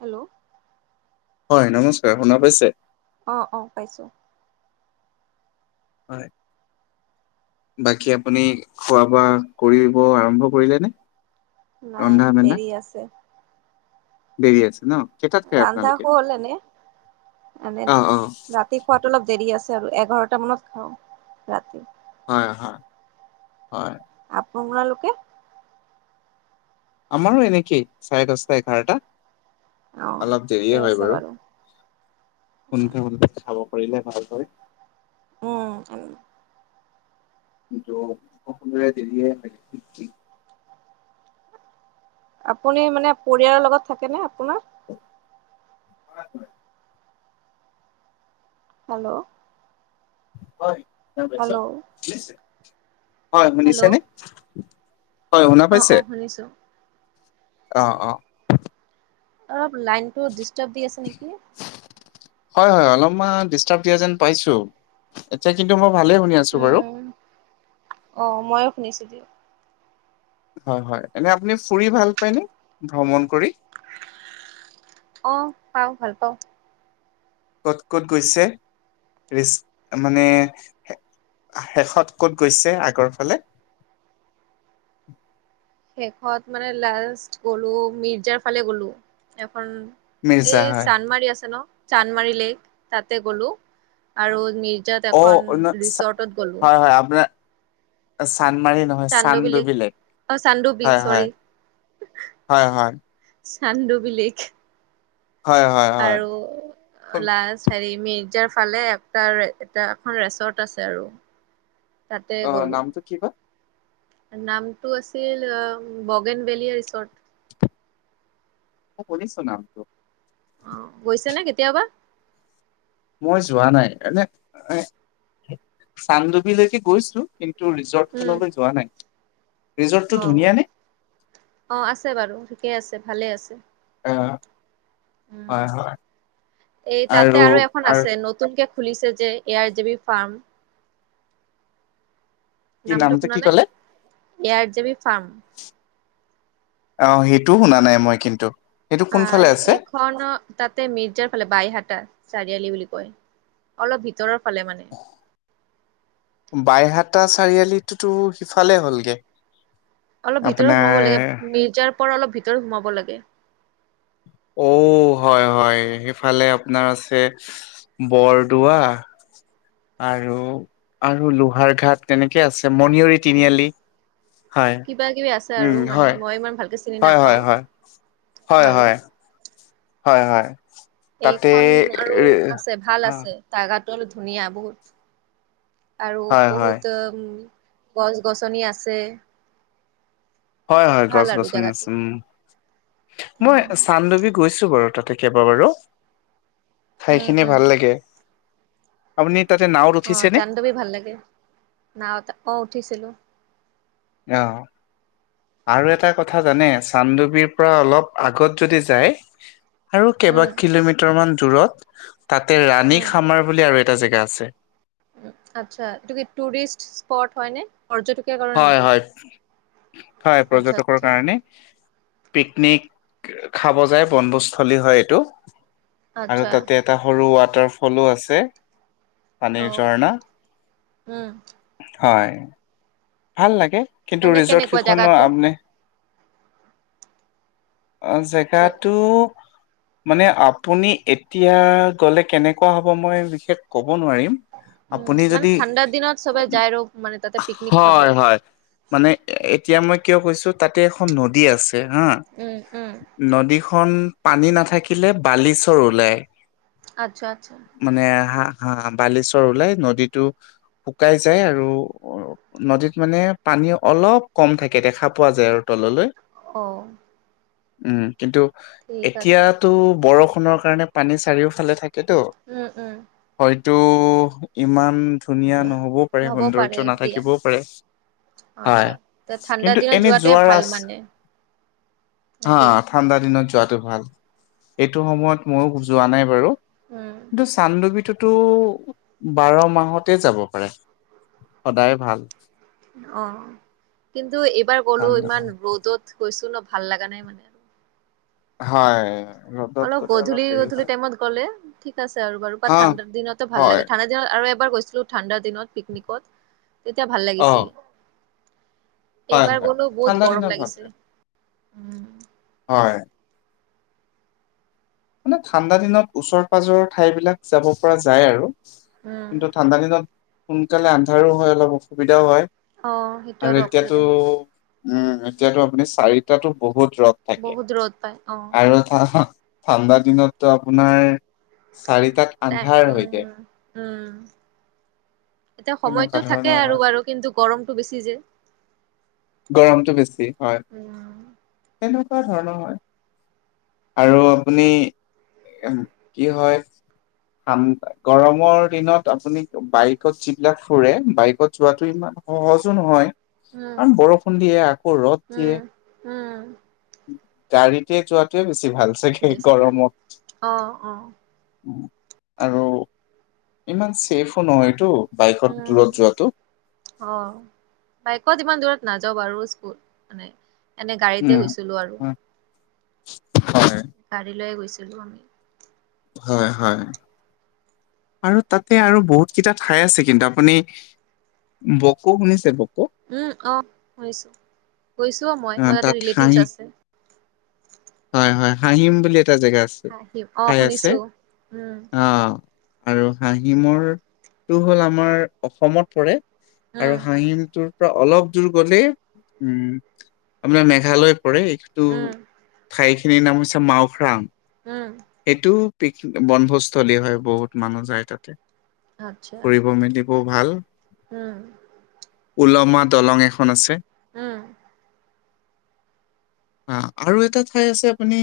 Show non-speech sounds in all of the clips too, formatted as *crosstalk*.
Hello. হয়, নমস্কাৰ শুনা পাইছে। অ', অ', পাইছোঁ। হয়। বাকী আপুনি খোৱা বোৱা কৰিব আৰম্ভ কৰিলে নে। নাই ৰন্ধা মেলা দেৰি আছে। দেৰি আছে ন। কেইটাত খাই ৰন্ধা আপোনালোকে? হ'ল এনে এনে‌ ৰা অ অ ৰাতি খোৱাটো অলপ দেৰি আছে আৰু এঘাৰটা মানত খাওঁ ৰাতি। হয়, হয়, হয়। আপোনালোকে আমাৰো এনেকেই চাৰে দহটা এঘাৰটা। অ অলপ ঠিকে দেৰিয়ে হয় আছে বাৰু সুনকে খাব কৰিলে ভাল হয়। উম। *unintelligible* আপুনি মানে পৰিয়ালৰ লগত থাকেনে আপোনাৰ। *inaudible* হেল্ল'। হয় শুনা পাইছোঁ, হেল্ল' হয় হেল্ল' শুনিছেনে। হয়, শুনা অ পাইছে অ শুনিছো অঁ অঁ অলপ লাইনতটো ডিষ্টাৰ্ব দি আছে নেকি? হয় হয় অলপমান ডিষ্টাৰ্ব দিয়া যেন পাইছো, এতিয়া কিন্তু মই ভালেই শুনি আছো বাৰু। উম অ ময়ে শুনিছো দেই হয় হয়, এনে আপুনি ফুৰি ভাল পায়নে ভ্ৰমণ কৰি অঁ পাওঁ, ভাল পাওঁ। ক'ত ক'ত গৈছে? ৰিছ মানে শেষত ক'ত গৈছে আগৰ ফালে? শেষত মানে লাষ্ট গ'লো মিৰ্জাৰ ফালে গ'লো, এখন মিৰ্জা এই হয় চান্দমাৰি আছে ন, চান্দমাৰি লেক তাতে গলো আৰু নি অ' নহয় ছা হয় হয় আপোনাৰ চান্দমাৰী নহয়, চান্দডুবি লেক অ চান্দুবি হয় হয়। চৰি হয় হয়। চান্দডুবি লেক। হয় হয়। হয় আৰু খুব লাষ্ট হেৰি মিৰ্জাৰ ফালে এটা এটা এখন ৰেচৰ্ট আছে আৰু। তাতে অ গ'লো। নামটো কি বা নামটো আছিল বগেনভেলিয়া ৰিচৰ্ট। অ শুনিছোঁ নামটো। অঁ গৈছে নে কেতিয়াবা? মই যোৱা নাই এনে চান্দডুবি লৈকে গৈছো কিন্তু ৰি জৰ্টখন উম ফালেলৈ যোৱা নাই, ৰিজৰ্টটো ধুনীয়া নে? অঁ, আছে বাৰু ঠিকে আছে ভালে আছে। অঁ উম, এই তাতে আৰু এখন আছে, ন তুনকে খুলিছে যে ইয়াৰ যিবি ফাৰ্ম। কি নামটো শুনা কি নাই ক'লে এয়াৰ জি বি ফাৰ্ম। অঁ সেইটোও শুনা নাই মই কিন্তু। সেইটো কোনফালে হয়, আছে? এক খন তাতে মিৰ্জাৰ ফালে বাইহাটা চাৰিআলি বুলি কয় অলপ ভিতৰৰ ফালে মানে। *inaudible* বাইহাটা চাৰিআলিতো সিফালে হ'লগে। অলপ ভিতৰ আপোনাৰ সোমাব লাগে, মিৰ্জাৰ পৰা অলপ ভিতৰত সোমাব লাগে। অ হয় হয় সেইফালে আপোনাৰ আছে বৰদোৱা আৰু আৰু লোহাৰ ঘাট তেনেকে আছে মণিয়ৰিত উম তিনিআলি, হয় কিবা কিবি আছে আৰু উম মানে হয় মই ইমান ভালকে চিনি হয় নাপাও হয় হয়। হয় বাৰু হয়। হয় হয়। তাতে এইখন আৰু আছে ভাল আছে। জাগাটো অলপ ধুনীয়া বহুত আৰু হয় হয় বহুত উম গছ গছনি আছে। হয় হয় ভাল গছ আৰু গছনি আছে, জেগাটো উম মই উম চানডুবি গৈছো বাৰু তাতে কেইবাবাৰু, উম ঠাইখিনিয়ে উম ভাল লাগে। আপুনি তাতে নাওঁত উঠিছেনে? চবে ভাল লাগে। নাওঁত আক উঠিছিলোঁ। অঁ আৰু এটা কথা জানে চান্দুবিৰ পৰা অলপ আগত যদি যায়। আৰু কেইবা উম কিলোমিটাৰ মান দূৰত তাতে ৰাণী উম খামাৰ বুলি আৰু এটা জেগা আছে। আচ্ছা তুমি টুৰিষ্ট স্পট হয়নে? পৰ্যটকে হয় হয় হয় আচ্ছা পৰ্যটকৰ আচ্ছা কাৰণে। পিকনিক খাব যায় বনভোজস্থলী হয় এইটো। আৰু আচ্ছা তাতে এটা সৰু ৱাটাৰফলো আছে। অ পানীৰ ঝৰ্ণা উম হয়। ভাল লাগে কিন্তু এনে ৰিজৰ্ট কেনেকুৱা কেইখনৰ জেগাটো আ অ জেগাটো মানে আপুনি এতিয়া গলে কেনেকুৱা হ'ব মই বিশেষ ক'ব নোৱাৰিম। উ আপুনি মানে যদি ঠাণ্ডাৰ দিনত সবে যায় আৰু মানে তাতে পিকনিক খাব হয় হয় মানে এতিয়া মই কিয় কৈছো তাতে এখন নদী আছে হা উম উম নদীখন পানী নাথাকিলে বালিচৰ ওলায়। আচ্ছা আচ্ছা। মানে হা হা বালেশ্বৰ ওলাই নদীতটো শুকাই যায় আৰু নদীত মানে পানী অলপ কম থাকে দেখা পোৱা যায় আৰু তললৈ অঁ উম কিন্তু আছে এতিয়াতো বৰষুণৰ কাৰণে পানী চাৰিওফালে থাকে। কিটো উম উম হয়তো ইমান ধুনীয়া নহ'বও পাৰে নহ'ব সৌন্দৰ্য এতিয়া নাথাকিব ও আচ্ছা ত ঠাণ্ডাৰ কিন্তু দিনত এনে যোৱা যোৱাটোৱেই ভাল ৰাচ মানে। হা তাকেই ঠাণ্ডা দিনত যোৱাতটো ভাল। এইটো সময়ত ময়ো যোৱা নাই বাৰু। উম কিন্তু চান্দবিটোতো বাৰ মাহতে যাব পাৰে সদায় ভাল। অ কিন্তু এইবাৰ গ'লো চানডুবি ইমান ৰ'দত গৈছো ন ভাল লগা নাই মানে। হয় ৰ'দত অলপ গ'লে গধূলি হেৰি গধূলি হয় টাইমত গ'লে ঠিক আছে আৰু বাৰু বা হা ঠাণ্ডা দিনতো ভাল হয় লাগে ঠাণ্ডা আৰু এবাৰ গৈছিলোঁ ঠাণ্ডাৰ দিনত পিকনিকত তেতিয়া ভাল অ লাগিছিল। হয় এইবাৰ হয় গলো বহুত ঠাণ্ডা গৰম দিনত ভাল লাগে লাগিছিলে। হয় মানে ঠাণ্ডা দিনত ওচৰ পাজৰৰ ঠাই বিলাক যাব পৰা যায় আৰু। উম কিন্তু ঠাণ্ডা দিনত সোনকালে আন্ধাৰো হয় অলপ অসুবিধাও হয়। অ সেইটো আৰু এতিয়াতো অসুবিধা হয় উম এতিয়াতো আপুনি চাৰিটাতো বহুত ৰ'দ। তাকে বহুত ৰ'দ পায় অ আৰু ঠা ঠা ঠাণ্ডা দিনতটো আপোনাৰ চাৰিটাত তাই আন্ধাৰ হৈ যায়। উম উম এতিয়া তেনেকুৱা সময়তটো থাকে ধৰণৰ আৰু হয়, বাৰু কিন্তু গৰমতটো বেছি যে। গৰমতটো বেছি হয় উম সনেকুৱা ধৰণৰ হয়। আৰু আপুনি কি হয়? ঠা গৰমৰ দিনত আপুনি বাইকত যিবিলাক ফুৰে বাইকত যোৱাটো ইমান সহজো নহয়। উম কাৰণ বৰষুণ দিয়ে আকৌ ৰ'দ উম উম দিয়ে। গাড়ীতে যোৱাত টোয়ে বেছি ভাল চাগে বেছি ভাল গৰমত। অ অ আৰু ইমান চছেফো নহয়টো বাইকত উম দূৰত যোৱাটো। অ বাইকত ইমান দূৰত নাযাওঁ বাৰু স্কুল মানে এনে গাড়ীতে উম, গৈছিলো আৰু। হয়, গাড়ী লয়ে গৈছিলো আমি। হয় হয়। আৰু তাতে আৰু বহুত কেইটা ঠাই আছে কিন্তু আপুনি বকো শুনিছে বক উ অ শুনিছোঁ গৈছোও মই অ, মোৰ তাত তাতে ৰিলেটিভছ হাঁহি আছে। হয় হয় হাঁহিম বুলি এটা জেগা আছে, হাঁহি অ ঠাই আছে শুনিছো উম অ। আৰু হাঁহিমৰটো হ'ল আমাৰ অসমত পৰে আৰু উম হাঁহিমটোৰ অলপ দূৰ গ'লে উম আপোনাৰ মেঘালয় পৰে এইটো উম সেইখিনিৰ নাম হৈছে মাওখ্ৰাম। উম। সেইটো পিক বনভোজস্থলী হয় বহুত মানুহ যায় তাতে আচ্ছা ফুৰিব মেলিব। ব ভাল উম। উলমা দলং এখন আছে। উম। অ আৰু এটা ঠাই আছে আপুনি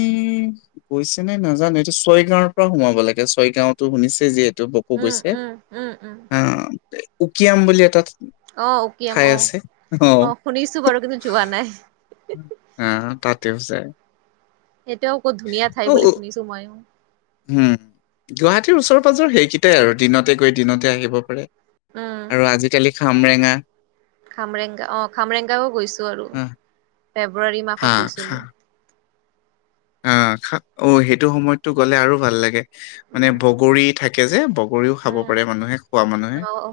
গৈছেনে ন জানো এইটো ছয় গাঁৱৰ পৰাও সোমাব লাগে, ছয় গাঁওতো শুনিছে যিহেতু উম গৈছে। উম উম উম আহ উকিয়াম বুলি এটা অ উকিম ঠাই অ, আছে অ শুনিছো বাৰু কিন্তু যোৱা নাই। আহ তাতেও যায়। সেইটোও ক'ত ধুনীয়া ঠাই অ বুলি উ- শুনিছো মইও। উম গুৱাহাটীৰ ওচৰ পাজৰ সেইকেইটাই আৰু দিনতে গৈ দিনতে আহিব পাৰে। উম আৰু আজিকালি খামৰেঙা। খামৰেংগা অ, খামৰেংগাও গৈছো আৰু আহ, ফেব্ৰুৱাৰী হা মাহত হৈছিলো। অ খা, অ সেইটো সময়তটো গ'লে আৰু ভাল লাগে মানে উম বগৰী থা কে যে বগৰীও খাব উম পাৰে মানুহে খোৱা মানুহে। অ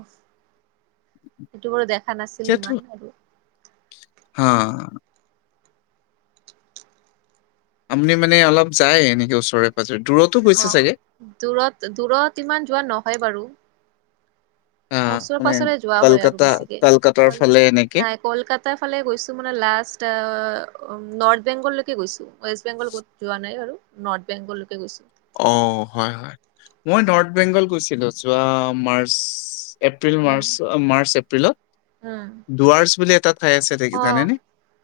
সেইটো বাৰু দেখা নাছিলো ইমান আৰু। অ আপুনি মানে অলপ যায় এনেকে ওচৰে পাজৰে, দূৰতো অ গৈছে চাগে? দূৰত দূৰত ইমান যোৱা নহয় বাৰু। আহ ওচৰে মানে পাজৰে যোৱা হয় আৰু কলকাতা বেছিকে। কলকাতাৰ ফালে এনেকে নাই কলকাতাৰ ফালে গৈছো মানে লাষ্ট নৰ্থ বেংগললৈকে গৈছো, ৱেষ্ট বেংগল যোৱা নাই বাৰু নৰ্থ বেংগলৈকে গৈছোঁ। অ হয় হয় মই নৰ্থ বেংগল গৈছিলো যোৱা মাৰ্চ এপ্ৰিল উম মাৰ্চ, মাৰ্চ এপ্ৰিলত। উম দুৱাৰছ বুলি এটা ঠাই আছে দে অ জানে নে?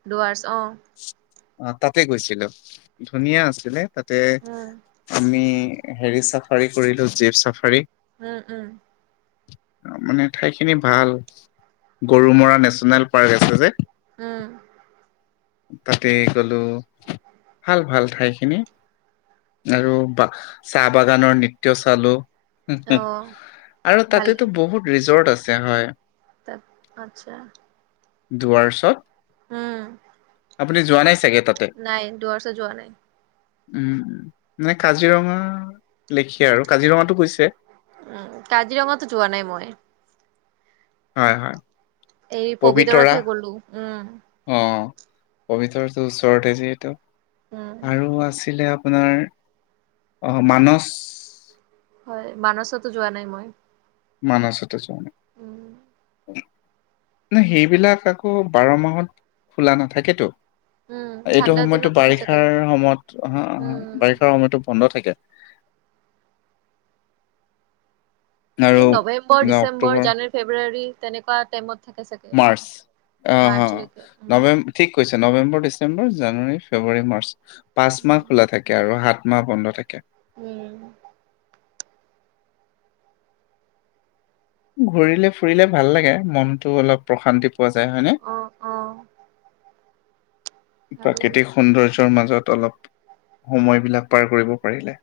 ডুৱাৰ্চ অ অ তাতে গৈছিলো। ধুনিয়ীয়া আছিলে তাতে উম আমি হেৰি চাফাৰী কৰিলো জীপ চাফাৰী উম উম। মানে ঠাইখিনি ভাল গৰুমৰা নেশচনেল পাৰ্ক আছে যে- উম তাতে গলো ভাল ভাল ঠাইখিনি। আৰু বা চাহ বাগানৰ নৃত্য চালোঁ। অ আৰু ভালে তাতেতো বহুত ৰিজৰ্ট আছে হয়। তাত আচ্ছা দুৱাৰছত উম আপুনি যোৱা নাই চাগে তাত। নাই দুৱাৰ চ যোৱা নাই। উম কাজিৰঙা লেখে আৰু কাজিৰঙাতো গৈছে? উম কাজিৰঙাটো যোৱা নাই মই। হয় হয় এই পবিতৰা পবিতৰাতেহে গ'লো উম অ পবিতৰটো ওচৰতে যিহেতু। উম, আৰু আছিলে আপোনাৰ আহ মানস হয় মানছতো যোৱা নাই মই। মানছতো যোৱা নাই। উম নাই সেইবিলাক আকৌ বাৰ মাহত খোলা নাথাকেতো। উম, এইটো ঠাণ্ডাৰ সময়তটো দিনত থাকে চাগে। বাৰিষাৰ সময়ত উম, বাৰিষাৰ সময়তো বন্ধ থাকে। আৰু এই নৱেম্বৰ, আপোনাৰ ডিচেম্বৰ, অক্টোবৰ জানুৱাৰী, ফেব্ৰুৱাৰী তেনেকুৱা টাইমত। থাকে চাগে। মাৰ্চ অ অ মাৰ্চলৈকে উম, নবেম ঠিক কৈছে নৱেম্বৰ, ডিচেম্বৰ, জানুৱাৰী, ফেব্ৰুৱাৰী, মাৰ্চ পাঁচ উম, মাহ খোলা থাকে আৰু হাত- মা বন্ধ থাকে উম ঘুৰিলে ফুৰিলে ভাল লাগে মনটো অলপ প্ৰশান্তি পোৱা যায় হয়নে? অ', অ', ভাল লাগে। প্ৰাকৃতিক সৌন্দৰ্যৰ মাজত অলপ সময় বিলাক পাৰ কৰিব পাৰিলে।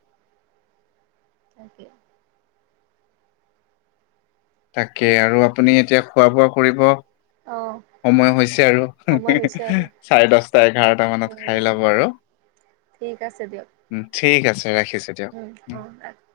তাকে তাকে আৰু আপুনি এতিয়া খোৱা বোৱা কৰিব অ সময় হৈছে আৰু সময় হৈছে আৰু চাৰে দশটা এঘাৰটা মানত উম, খাই লব আৰু ঠিক আছে দিয়ক উম ঠিক আছে ৰাখিছোঁ। উম, অ